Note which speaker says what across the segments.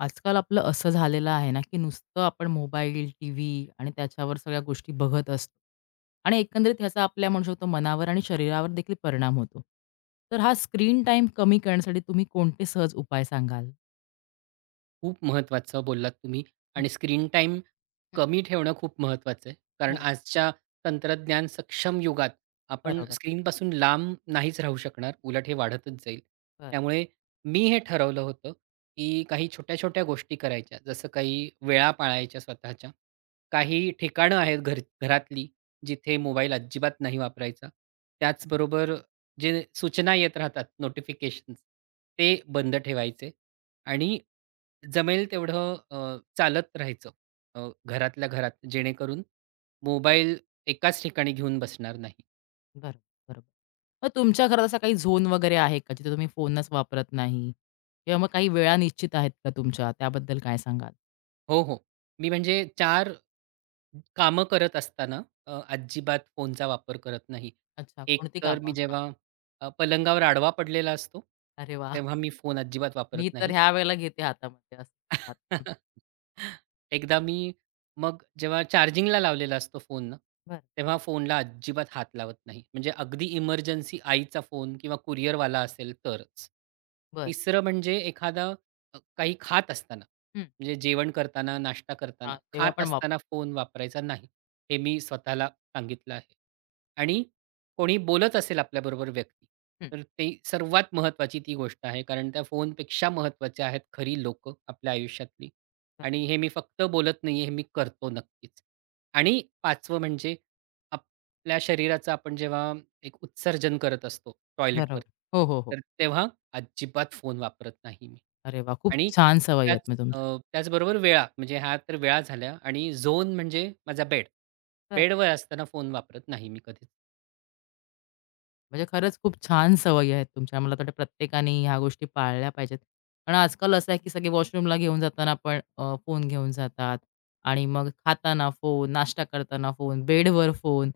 Speaker 1: आजकाल आपलं असं झालेलं आहे ना, की नुसतं आपण मोबाईल, टीव्ही आणि त्याच्यावर सगळ्या गोष्टी बघत असतो आणि एकंदरीत ह्याचा आपल्या म्हणू शकतो मनावर आणि शरीरावर देखील परिणाम होतो. तर हा स्क्रीन टाईम कमी करण्यासाठी तुम्ही कोणते सहज उपाय सांगाल?
Speaker 2: खूप महत्त्वाचं बोललात तुम्ही
Speaker 1: हं,
Speaker 2: आणि स्क्रीन टाईम
Speaker 1: हं.
Speaker 2: कमी ठेवणं खूप महत्त्वाचं आहे. कारण
Speaker 1: बरोबर,
Speaker 2: आजच्या तंत्रज्ञान सक्षम युगात आपण
Speaker 1: बरोबर.
Speaker 2: स्क्रीनपासून लांब नाहीच राहू शकणार. उलट हे वाढतच जाईल.
Speaker 1: बरं,
Speaker 2: त्यामुळे मी हे ठरवलं होतं, की काही छोट्या-छोट्या गोष्टी करायच्या. जसं काही वेळा पाळायच्या स्वतःच्या. काही ठिकाणं आहेत घरातली जिथे मोबाईल अजिबात नाही वापरायचा.
Speaker 1: बरं,
Speaker 2: त्याचबरोबर जे सूचना येत राहतात नोटिफिकेशन्स ते बंद ठेवायचे आणि जमेल तेवढं चालत राहायचं घरातल्या घरात जेणेकरून मोबाईल एकाच ठिकाणी घेऊन बसणार नाही.
Speaker 1: बरं, बरोबर. मग तुमच्या घरात असा काही झोन वगैरे आहे का, जिथे तुम्ही फोनच वापरत नाही? किंवा मग काही वेळा निश्चित आहेत का तुमच्या? त्याबद्दल काय सांगाल?
Speaker 2: हो, हो. मी म्हणजे चार कामं करत असताना अजिबात फोनचा वापर करत नाही.
Speaker 1: अच्छा,
Speaker 2: एक
Speaker 1: कोणती
Speaker 2: तर मी
Speaker 1: कामं? हां.
Speaker 2: जेव्हा पलंगावर आडवा पडलेला असतो,
Speaker 1: अरे वाह!
Speaker 2: तेव्हा मी फोन अजिबात
Speaker 1: मी
Speaker 2: वापरत
Speaker 1: तर
Speaker 2: नाही.
Speaker 1: ह्या वेळेला घेते हातामध्ये असं हात.
Speaker 2: एकदा मी मग जेव्हा चार्जिंगला लावलेला असतो फोन ना,
Speaker 1: बरं,
Speaker 2: तेव्हा फोनला अजिबात हात लावत नाही. म्हणजे अगदी इमर्जन्सी आईचा फोन किंवा कुरिअरवाला असेल तरच.
Speaker 1: बरं.
Speaker 2: तिसरं म्हणजे एखादा काही खात असताना,
Speaker 1: हं.
Speaker 2: म्हणजे जेवण करताना, नाश्ता
Speaker 1: हां,
Speaker 2: करताना,
Speaker 1: तेव्हा
Speaker 2: खात
Speaker 1: पण वापर
Speaker 2: असताना फोन वापरायचा नाही. हे मी स्वतःला सांगितलं आहे. आणि कोणी बोलत असेल आपल्याबरोबर व्यक्ती,
Speaker 1: हं.
Speaker 2: तर ती सर्वात महत्त्वाची ती गोष्ट आहे. कारण त्या फोनपेक्षा महत्त्वाची आहेत खरी लोकं आपल्या आयुष्यातली.
Speaker 1: बरं,
Speaker 2: आणि हे मी फक्त बोलत नाही आहे, हे मी करतो नक्कीच. आणि 5वं म्हणजे आपल्या शरीराचं आपण जेव्हा एक उत्सर्जन करत असतो टॉयलेटवर,
Speaker 1: बरोबर. हो, हो, हो.
Speaker 2: तर तेव्हा अजिबात फोन वापरत नाही मी.
Speaker 1: अरे वा, खूप
Speaker 2: आणि
Speaker 1: छान सवयी आहेत
Speaker 2: त्याच
Speaker 1: मग
Speaker 2: अ,
Speaker 1: तुमच्या.
Speaker 2: त्याचबरोबर वेळा, म्हणजे ह्या तर वेळा झाल्या आणि झोन म्हणजे माझा बेड.
Speaker 1: तर
Speaker 2: बेडवर असताना फोन वापरत नाही मी कधीच.
Speaker 1: म्हणजे खरंच खूप छान सवयी आहेत तुमच्या. मला वाटतं प्रत्येकाने ह्या गोष्टी पाळल्या पाहिजेत. कारण आजकाल असं आहे, की सगळे वॉशरूमला घेऊन जाताना पण फोन घेऊन जातात आणि मग खाताना फोन, नाश्ता करताना फोन, बेडवर फोन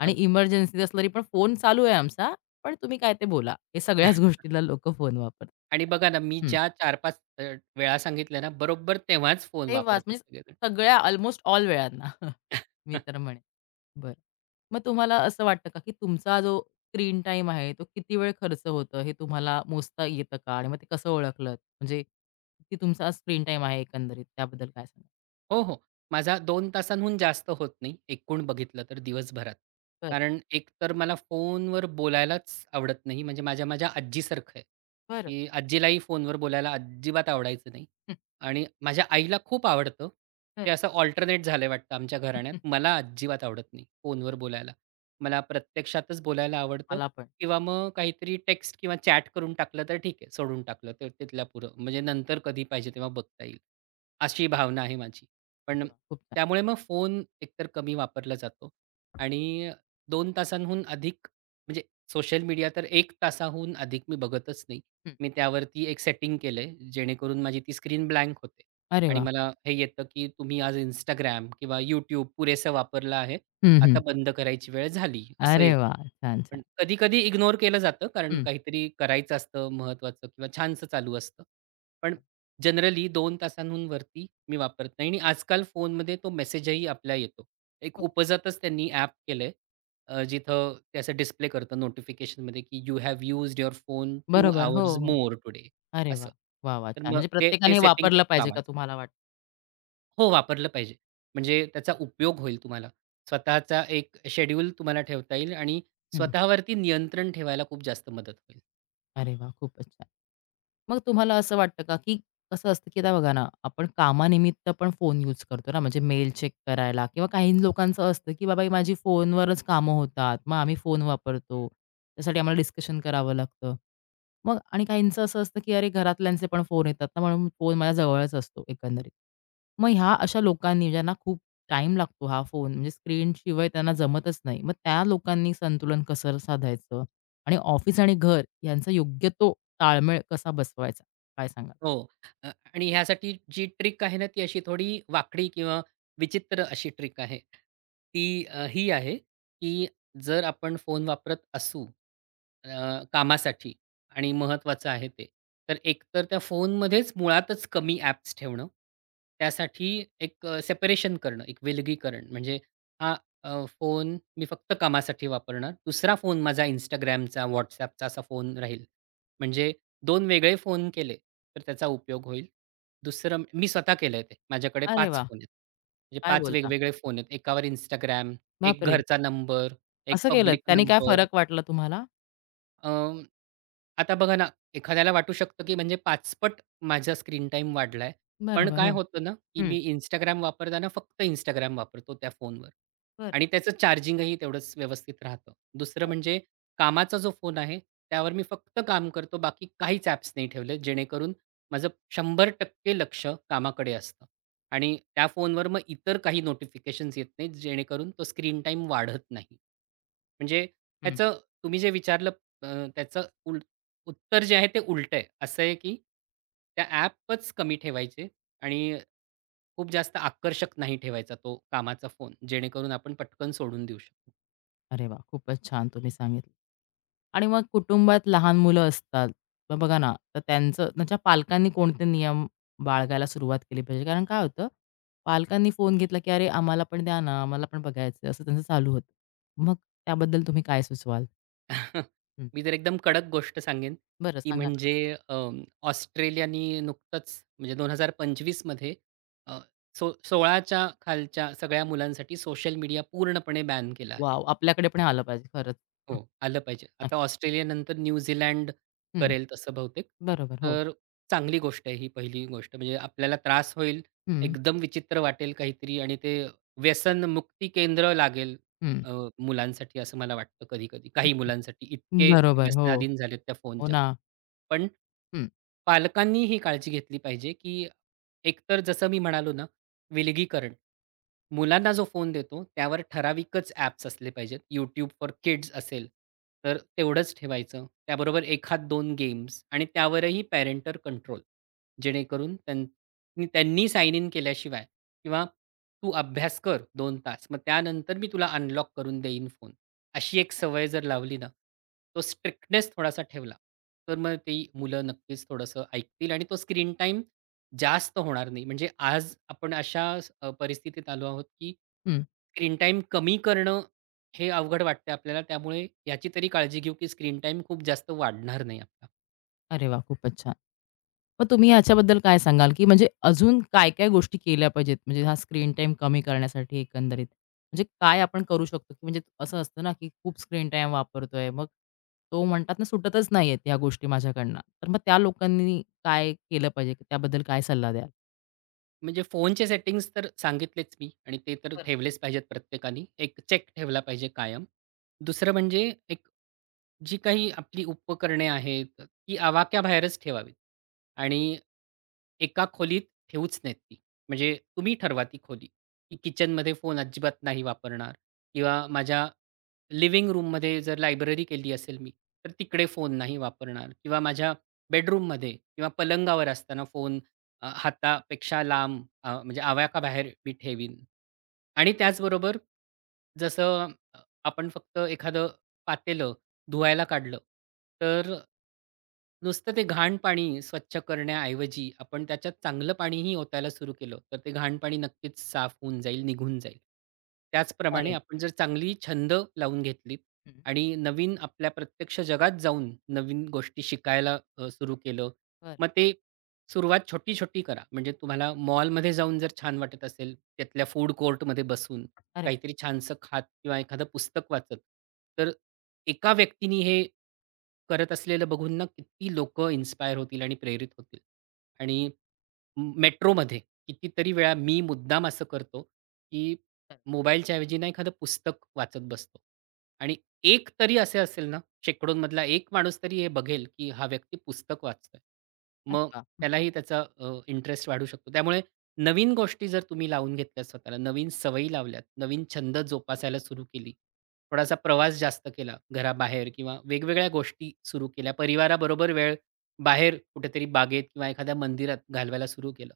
Speaker 1: आणि
Speaker 2: अगदी.
Speaker 1: इमर्जन्सी असलं तरी पण फोन चालू आहे आमचा, पण तुम्ही काय ते बोला. हे सगळ्याच गोष्टीला लोकं फोन वापरतात.
Speaker 2: आणि बघा ना, मी ज्या 4-5 अ, वेळा सांगितल्या ना, बरोबर तेव्हाच फोन
Speaker 1: ते वाच
Speaker 2: वापरतात
Speaker 1: म्हणजे
Speaker 2: सगळेजण.
Speaker 1: सगळ्या अल्मोस्ट ऑल वेळांना मी तर म्हणेन. बरं. मग तुम्हाला असं वाटतं का, की तुमचा जो स्क्रीन टाईम आहे, तो किती वेळ खर्च होतं हे तुम्हाला मोजता येतं का? आणि मग ते कसं ओळखलं? म्हणजे किती तुमचा स्क्रीन टाईम आहे एकंदरीत त्याबद्दल काय सांगाल?
Speaker 2: हो, हो. माझा 2 तासांहून जास्त होत नाही, एकूण बघितलं तर दिवसभरात.
Speaker 1: बरं,
Speaker 2: कारण एक तर मला फोनवर बोलायलाच आवडत नाही. म्हणजे माझ्या माझ्या आजीसारखं आहे,
Speaker 1: बरं.
Speaker 2: की आजीलाही फोनवर बोलायला अजिबात आवडायचं नाही.
Speaker 1: हं,
Speaker 2: आणि माझ्या आईला खूप आवडतं.
Speaker 1: बरं. हं, हं.
Speaker 2: ते असं अल्टरनेट झालंय वाटतं आमच्या घराण्यात. मला अजिबात आवडत नाही फोनवर
Speaker 1: बरं.
Speaker 2: बोलायला. मला प्रत्यक्षातच बोलायला आवडतं
Speaker 1: मला पण.
Speaker 2: किंवा मग काहीतरी टेक्स्ट किंवा चॅट करून टाकलं तर ठीक आहे, सोडून टाकलं तर तिथल्यापुरं. म्हणजे नंतर कधी पाहिजे तेव्हा बघता येईल. अशी भावना आहे माझी.
Speaker 1: अरे
Speaker 2: पण
Speaker 1: वाह! खूप छान.
Speaker 2: त्यामुळे मग फोन एकतर कमी वापरला जातो आणि 2 तासांहून अधिक म्हणजे सोशल मीडिया तर 1 तासाहून अधिक मी बघतच नाही.
Speaker 1: हं.
Speaker 2: मी त्यावरती एक सेटिंग केलंय, जेणेकरून माझी ती स्क्रीन ब्लँक होते
Speaker 1: अरे
Speaker 2: आणि
Speaker 1: वाह!
Speaker 2: मला हे येतं, की तुम्ही आज इंस्टाग्राम किंवा YouTube पुरेसं वापरलं आहे.
Speaker 1: हं, हं.
Speaker 2: आता बंद करायची वेळ झाली, असं
Speaker 1: अरे
Speaker 2: येतं.
Speaker 1: वाह! छान, छान.
Speaker 2: पण कधी-कधी इग्नोर केलं जातं, कारण
Speaker 1: हं.
Speaker 2: काहीतरी करायचं असतं महत्त्वाचं किंवा छानसं चालू असतं. पण जनरली 2 तासांहून वरती मी वापरत नाही आणि आजकाल फोनमध्ये तो मेसेजही आपल्या येतो. एक
Speaker 1: हो.
Speaker 2: उपजतच त्यांनी ॲप केलंय जिथं ते असं डिस्प्ले करतं नोटिफिकेशनमध्ये, की "you have used your phone 2
Speaker 1: बरोबर. हो,
Speaker 2: आवर्स
Speaker 1: हो.
Speaker 2: मोर टुडे"
Speaker 1: अरे
Speaker 2: असं.
Speaker 1: वाह! वाह, वाह!
Speaker 2: तर
Speaker 1: छान.
Speaker 2: मग
Speaker 1: म्हणजे
Speaker 2: ते ते
Speaker 1: प्रत्येकाने
Speaker 2: सेटिंग
Speaker 1: वापरलं
Speaker 2: खूप
Speaker 1: पाहिजे का
Speaker 2: कामाचं
Speaker 1: तुम्हाला वाटतं?
Speaker 2: हो, वापरलं पाहिजे. म्हणजे त्याचा उपयोग होईल तुम्हाला. स्वतःचा एक शेड्यूल तुम्हाला ठेवता येईल आणि
Speaker 1: हं.
Speaker 2: स्वतःवरती नियंत्रण ठेवायला खूप जास्त मदत होईल.
Speaker 1: अरे वा, खूपच छान. मग तुम्हाला असं वाटतं का, की कसं असतं, की आता बघा ना, आपण कामानिमित्त पण फोन यूज करतो ना, म्हणजे मेल चेक करायला किंवा काही लोकांचं असतं, की बाबा ही माझी फोनवरच कामं होतात, मग आम्ही फोन वापरतो. त्यासाठी आम्हाला डिस्कशन करावं लागतं. मग आणि काहींचं असं असतं, की अरे घरातल्यांचे पण फोन येतात ना, म्हणून फोन माझ्या जवळच असतो एकंदरीत. मग ह्या अशा लोकांनी ज्यांना खूप टाइम लागतो हा फोन म्हणजे स्क्रीनशिवाय त्यांना जमतच नाही, मग त्या लोकांनी संतुलन कसं साधायचं? आणि ऑफिस आणि घर यांचा योग्य तो ताळमेळ कसा बसवायचा? काय सांगा,
Speaker 2: हो. अ, आणि ह्यासाठी जी ट्रिक आहे ना, ती अशी थोडी वाकडी किंवा विचित्र अशी ट्रिक आहे. ती ही आहे, की जर आपण फोन वापरत असू अ, कामासाठी आणि महत्त्वाचं आहे ते, तर एकतर त्या फोनमध्येच मुळातच कमी ॲप्स ठेवणं. त्यासाठी एक सेपरेशन करणं, एक विलगीकरण. म्हणजे हा फोन मी फक्त कामासाठी वापरणार. दुसरा फोन माझा Instagramचा, WhatsAppचा असा फोन राहील. म्हणजे दोन वेगळे फोन केले, तर त्याचा उपयोग होईल. दुसरं मी स्वतः केलंय ते. माझ्याकडे
Speaker 1: अरे
Speaker 2: पाच
Speaker 1: वा,
Speaker 2: फोन आहेत. म्हणजे
Speaker 1: काय
Speaker 2: 5
Speaker 1: बोलता?
Speaker 2: वेगवेगळे फोन आहेत. एकावर इंस्टाग्राम, एक
Speaker 1: बापरे!
Speaker 2: घरचा नंबर, एक
Speaker 1: असं केलत?
Speaker 2: पब्लिक
Speaker 1: त्याने काय
Speaker 2: नंबर
Speaker 1: फरक वाटला तुम्हाला?
Speaker 2: अं, आता बघा ना, एखाद्याला वाटू शकतं, की म्हणजे पाचपट माझा स्क्रीन टाईम वाढलाय. पण
Speaker 1: बरोबर.
Speaker 2: काय
Speaker 1: हो.
Speaker 2: होतं ना, की
Speaker 1: हं.
Speaker 2: मी इंस्टाग्राम वापरताना फक्त Instagram वापरतो त्या फोनवर
Speaker 1: बरं,
Speaker 2: आणि त्याचं चार्जिंगही तेवढंच व्यवस्थित राहतं. दुसरं
Speaker 1: बरं.
Speaker 2: म्हणजे कामाचा जो फोन आहे, त्यावर मी फक्त काम करतो. बाकी काहीच ॲप्स नाही ठेवले, जेणेकरून माझं 100% लक्ष कामाकडे असतं आणि त्या फोनवर मग इतर काही नोटिफिकेशन्स येत नाहीत, जेणेकरून तो स्क्रीन टाईम वाढत नाही. म्हणजे
Speaker 1: हं.
Speaker 2: ह्याचं तुम्ही जे विचारलं त्याचं उल उत्तर जे आहे ते उलटं आहे. असं आहे की त्या ॲपच कमी ठेवायचे आणि खूप जास्त आकर्षक नाही ठेवायचा तो कामाचा फोन, जेणेकरून आपण पटकन सोडून देऊ शकू.
Speaker 1: अरे वा, खूपच छान तुम्ही सांगितलं. आणि मग कुटुंबात लहान मुलं असतात. मग बघा ना, तर त्यांच्या पालकांनी कोणते नियम बाळगायला सुरुवात केली पाहिजे? कारण काय होतं, पालकांनी फोन घेतला, की "अरे, आम्हाला पण द्या ना, आम्हाला पण बघायचं," असं त्यांचं चालू होतं. मग त्याबद्दल तुम्ही काय सुचवाल? हं,
Speaker 2: मी तर एकदम कडक गोष्ट सांगेन,
Speaker 1: बरं
Speaker 2: ती
Speaker 1: सांगा.
Speaker 2: म्हणजे अ, ऑस्ट्रेलियानी नुकतंच म्हणजे 2025 मध्ये अ, सो 16च्या खालच्या सगळ्या मुलांसाठी सोशल मीडिया पूर्णपणे बॅन केला आहे.
Speaker 1: वॉव! आपल्याकडे पण आलं पाहिजे खरंच.
Speaker 2: हो,
Speaker 1: हं,
Speaker 2: आलं पाहिजे. आता
Speaker 1: नक्की.
Speaker 2: ऑस्ट्रेलियानंतर न्यूझीलंड
Speaker 1: हं,
Speaker 2: करेल तसं बहुतेक.
Speaker 1: बरोबर. हो.
Speaker 2: तर चांगली गोष्ट आहे ही पहिली गोष्ट. म्हणजे आपल्याला त्रास होईल,
Speaker 1: हं,
Speaker 2: एकदम विचित्र वाटेल काहीतरी आणि ते व्यसन व्यसनमुक्ती केंद्र लागेल
Speaker 1: हं.
Speaker 2: अ, मुलांसाठी असं मला वाटतं कधी-कधी. काही मुलांसाठी इतके
Speaker 1: बरोबर. हो.
Speaker 2: व्यसनाधीन झालेत त्या
Speaker 1: हो
Speaker 2: फोनच्या.
Speaker 1: ना.
Speaker 2: पण
Speaker 1: हं,
Speaker 2: पालकांनी ही काळजी घेतली पाहिजे, की एकतर जसं मी म्हणालो ना, विलगीकरण. मुलांना जो फोन देतो त्यावर ठराविकच ॲप्स असले पाहिजेत. यूट्यूब फॉर किड्स असेल, तर तेवढंच ठेवायचं. त्याबरोबर 1-2 गेम्स आणि त्यावरही पॅरेंटल कंट्रोल. जेणेकरून त्यांनी साइन इन केल्याशिवाय किंवा "तू अभ्यास कर 2 तास, मग त्यानंतर मी तुला अनलॉक करून देईन फोन." अशी एक सवय जर लावली ना, तो स्ट्रिक्टनेस थोडासा ठेवला, तर मग ती मुलं नक्कीच थोडंसं ऐकतील आणि तो स्क्रीन टाईम जास्त होणार नाही. म्हणजे आज आपण अशा परिस्थितीत आलो आहोत, की
Speaker 1: हं.
Speaker 2: स्क्रीन टाईम कमी करणं हे अवघड वाटतंय आपल्याला. त्यामुळे याची तरी काळजी घेऊ, की स्क्रीन टाईम खूप जास्त वाढणार नाही आपला.
Speaker 1: अरे वाह! खूपच छान. मग तुम्ही ह्याच्याबद्दल काय सांगाल, की म्हणजे अजून काय-काय गोष्टी केल्या पाहिजेत? म्हणजे हा स्क्रीन टाईम कमी करण्यासाठी एकंदरीत. म्हणजे काय आपण करू शकतो? की म्हणजे असं असतं ना, की खूप स्क्रीन टाईम वापरतोय. मग तो म्हणतात ना, सुटतच नाहीयेत ह्या गोष्टी माझ्याकडनं. तर मग त्या लोकांनी काय केलं पाहिजे? त्याबद्दल काय सल्ला द्याल?
Speaker 2: म्हणजे फोनचे सेटिंग्स तर सांगितलेच मी आणि ते तर
Speaker 1: बरं.
Speaker 2: ठेवलेच पाहिजेत प्रत्येकाने. एक चेक ठेवला पाहिजे कायम. दुसरं म्हणजे एक जी काही आपली उपकरणे आहेत, ती आवाक्याबाहेरच ठेवावीत आणि एका खोलीत ठेवूच नाहीत ती. म्हणजे तुम्ही ठरवा ती खोली, की किचनमध्ये फोन अजिबात नाही वापरणार किंवा माझ्या लिव्हिंग रूममध्ये जर लायब्ररी केली असेल मी, तर तिकडे फोन नाही वापरणार किंवा माझ्या बेडरूममध्ये किंवा पलंगावर असताना फोन हातापेक्षा लांब म्हणजे आवाक्याबाहेर मी ठेवीन. आणि त्याचबरोबर जसं अ, आपण फक्त एखादं पातेलं धुवायला काढलं, तर नुसतं ते घाण पाणी स्वच्छ करण्याऐवजी आपण त्याच्यात चांगलं पाणीही ओतायला सुरू केलं, तर ते घाण पाणी नक्कीच साफ होऊन जाईल, निघून जाईल.
Speaker 1: अरे!
Speaker 2: त्याचप्रमाणे आपण जर चांगली छंद लावून घेतलीत
Speaker 1: हं.
Speaker 2: आणि नवीन आपल्या प्रत्यक्ष जगात जाऊन नवीन गोष्टी शिकायला सुरू केलं,
Speaker 1: बरं.
Speaker 2: मग ते सुरुवात छोटी-छोटी करा. म्हणजे तुम्हाला मॉलमध्ये जाऊन जर छान वाटत असेल, तिथल्या फूड कोर्टमध्ये बसून
Speaker 1: अरे!
Speaker 2: काहीतरी छानसं खात किंवा एखादं पुस्तक वाचत, तर एका व्यक्तीने हे करत असलेलं बघून ना किती लोकं इन्स्पायर होतील आणि प्रेरित होतील. आणि मेट्रोमध्ये कितीतरी वेळा मी मुद्दाम असं करतो, की
Speaker 1: तर
Speaker 2: मोबाईलच्या ऐवजी ना एखादं पुस्तक वाचत बसतो. आणि एक तरी असे असेल ना, शेकडोंमधला एक माणूस तरी हे बघेल, की हा व्यक्ती पुस्तक वाचतोय.
Speaker 1: अरे
Speaker 2: मग
Speaker 1: वाह!
Speaker 2: त्यालाही त्याचा इंटरेस्ट वाढू शकतो. त्यामुळे नवीन गोष्टी जर तुम्ही लावून घेतल्या स्वतःला, नवीन सवयी लावल्यात, नवीन छंद जोपासायला सुरू केली, थोडासा प्रवास जास्त केला घराबाहेर किंवा वेगवेगळ्या गोष्टी सुरू केल्या, परिवाराबरोबर वेळ बाहेर कुठेतरी बागेत किंवा एखाद्या मंदिरात घालवायला सुरू केलं,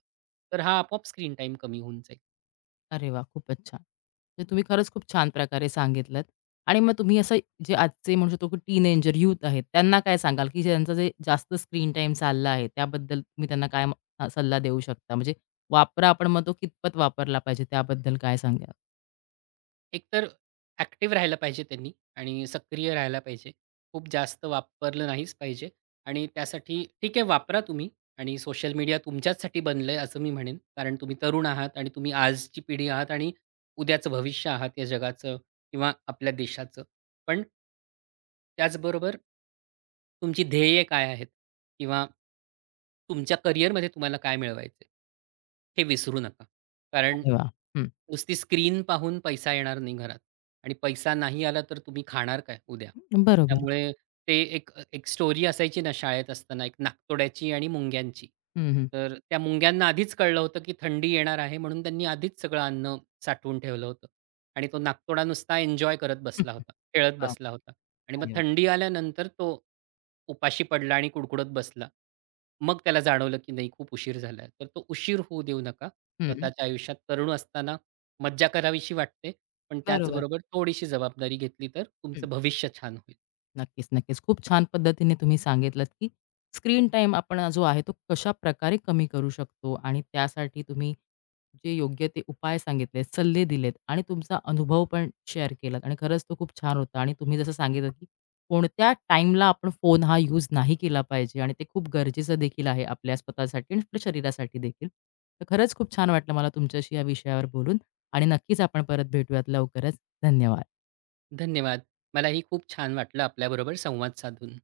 Speaker 2: तर हा आपोआप स्क्रीन टाईम कमी होऊन जाईल.
Speaker 1: अरे वा, खूपच छान. तर तुम्ही खरंच खूप छान प्रकारे सांगितलंत आणि मग तुम्ही असं जे आजचे म्हणू शकतो की टीनेजर, यूथ आहेत, त्यांना काय सांगाल की ज्यांचा जे जास्त स्क्रीन टाईम चालला आहे, त्याबद्दल तुम्ही त्यांना काय सल्ला देऊ शकता? म्हणजे वापरा, आपण मग तो कितपत वापरला पाहिजे त्याबद्दल काय सांगाल?
Speaker 2: एकतर ॲक्टिव्ह राहायला पाहिजे त्यांनी आणि सक्रिय राहायला पाहिजे. खूप जास्त वापरलं नाहीच पाहिजे आणि त्यासाठी ठीक आहे वापरा तुम्ही आणि सोशल मीडिया तुमच्याचसाठी बनलंय असं मी म्हणेन. कारण तुम्ही तरुण आहात आणि तुम्ही आजची पिढी आहात आणि उद्याचं भविष्य आहात या जगाचं किंवा आपल्या देशाचं. पण त्याचबरोबर तुमची ध्येय काय आहेत? किंवा तुमच्या करिअरमध्ये तुम्हाला काय मिळवायचं आहे? हे विसरू नका. कारण
Speaker 1: अरे वाह! हं.
Speaker 2: नुसती स्क्रीन पाहून पैसा येणार नाही घरात आणि पैसा नाही आला तर तुम्ही खाणार काय उद्या?
Speaker 1: बरोबर.
Speaker 2: त्यामुळे ते एक एक स्टोरी असायची ना शाळेत असताना एक नाकतोड्याची आणि मुंग्यांची.
Speaker 1: हं, हं.
Speaker 2: तर त्या मुंग्यांना आधीच कळलं होतं, की थंडी येणार आहे म्हणून त्यांनी आधीच सगळं अन्न साठवून ठेवलं होतं आणि तो नाकतोडा नुसता एन्जॉय करत
Speaker 1: हं.
Speaker 2: बसला होता, खेळत
Speaker 1: वाह!
Speaker 2: बसला होता. आणि मग
Speaker 1: अरे वाह!
Speaker 2: थंडी आल्यानंतर तो उपाशी पडला आणि कुडकुडत बसला. मग त्याला जाणवलं, की नाही खूप उशीर झालाय. तर तो उशीर होऊ देऊ नका.
Speaker 1: हं,
Speaker 2: स्वतःच्या आयुष्यात तरुण असताना मज्जा करावीशी वाटते, पण
Speaker 1: बरोबर.
Speaker 2: त्याचबरोबर थोडीशी जबाबदारी घेतली तर
Speaker 1: हं.
Speaker 2: तुमचं भविष्य छान होईल.
Speaker 1: नक्कीच, नक्कीच. खूप छान पद्धतीने तुम्ही सांगितलत, की स्क्रीन टाईम आपण जो आहे तो कशा कशाप्रकारे कमी करू शकतो आणि त्यासाठी तुम्ही जे योग्य ते उपाय सांगितले, सल्ले दिलेत आणि तुमचा अनुभव पण शेअर केलात आणि खरंच तो खूप छान होता आणि तुम्ही जसं सांगितलं, की कोणत्या टाईमला आपण फोन हा यूज नाही केला पाहिजे आणि ते खूप गरजेचं देखील आहे आपल्या स्वतःसाठी आणि आपल्या शरीरासाठी देखील. तर खरंच खूप छान वाटलं मला तुमच्याशी या विषयावर बोलून आणि नक्कीच आपण परत भेटूयात लवकरच. धन्यवाद.
Speaker 2: धन्यवाद. मलाही खूप छान वाटलं आपल्याबरोबर संवाद साधून.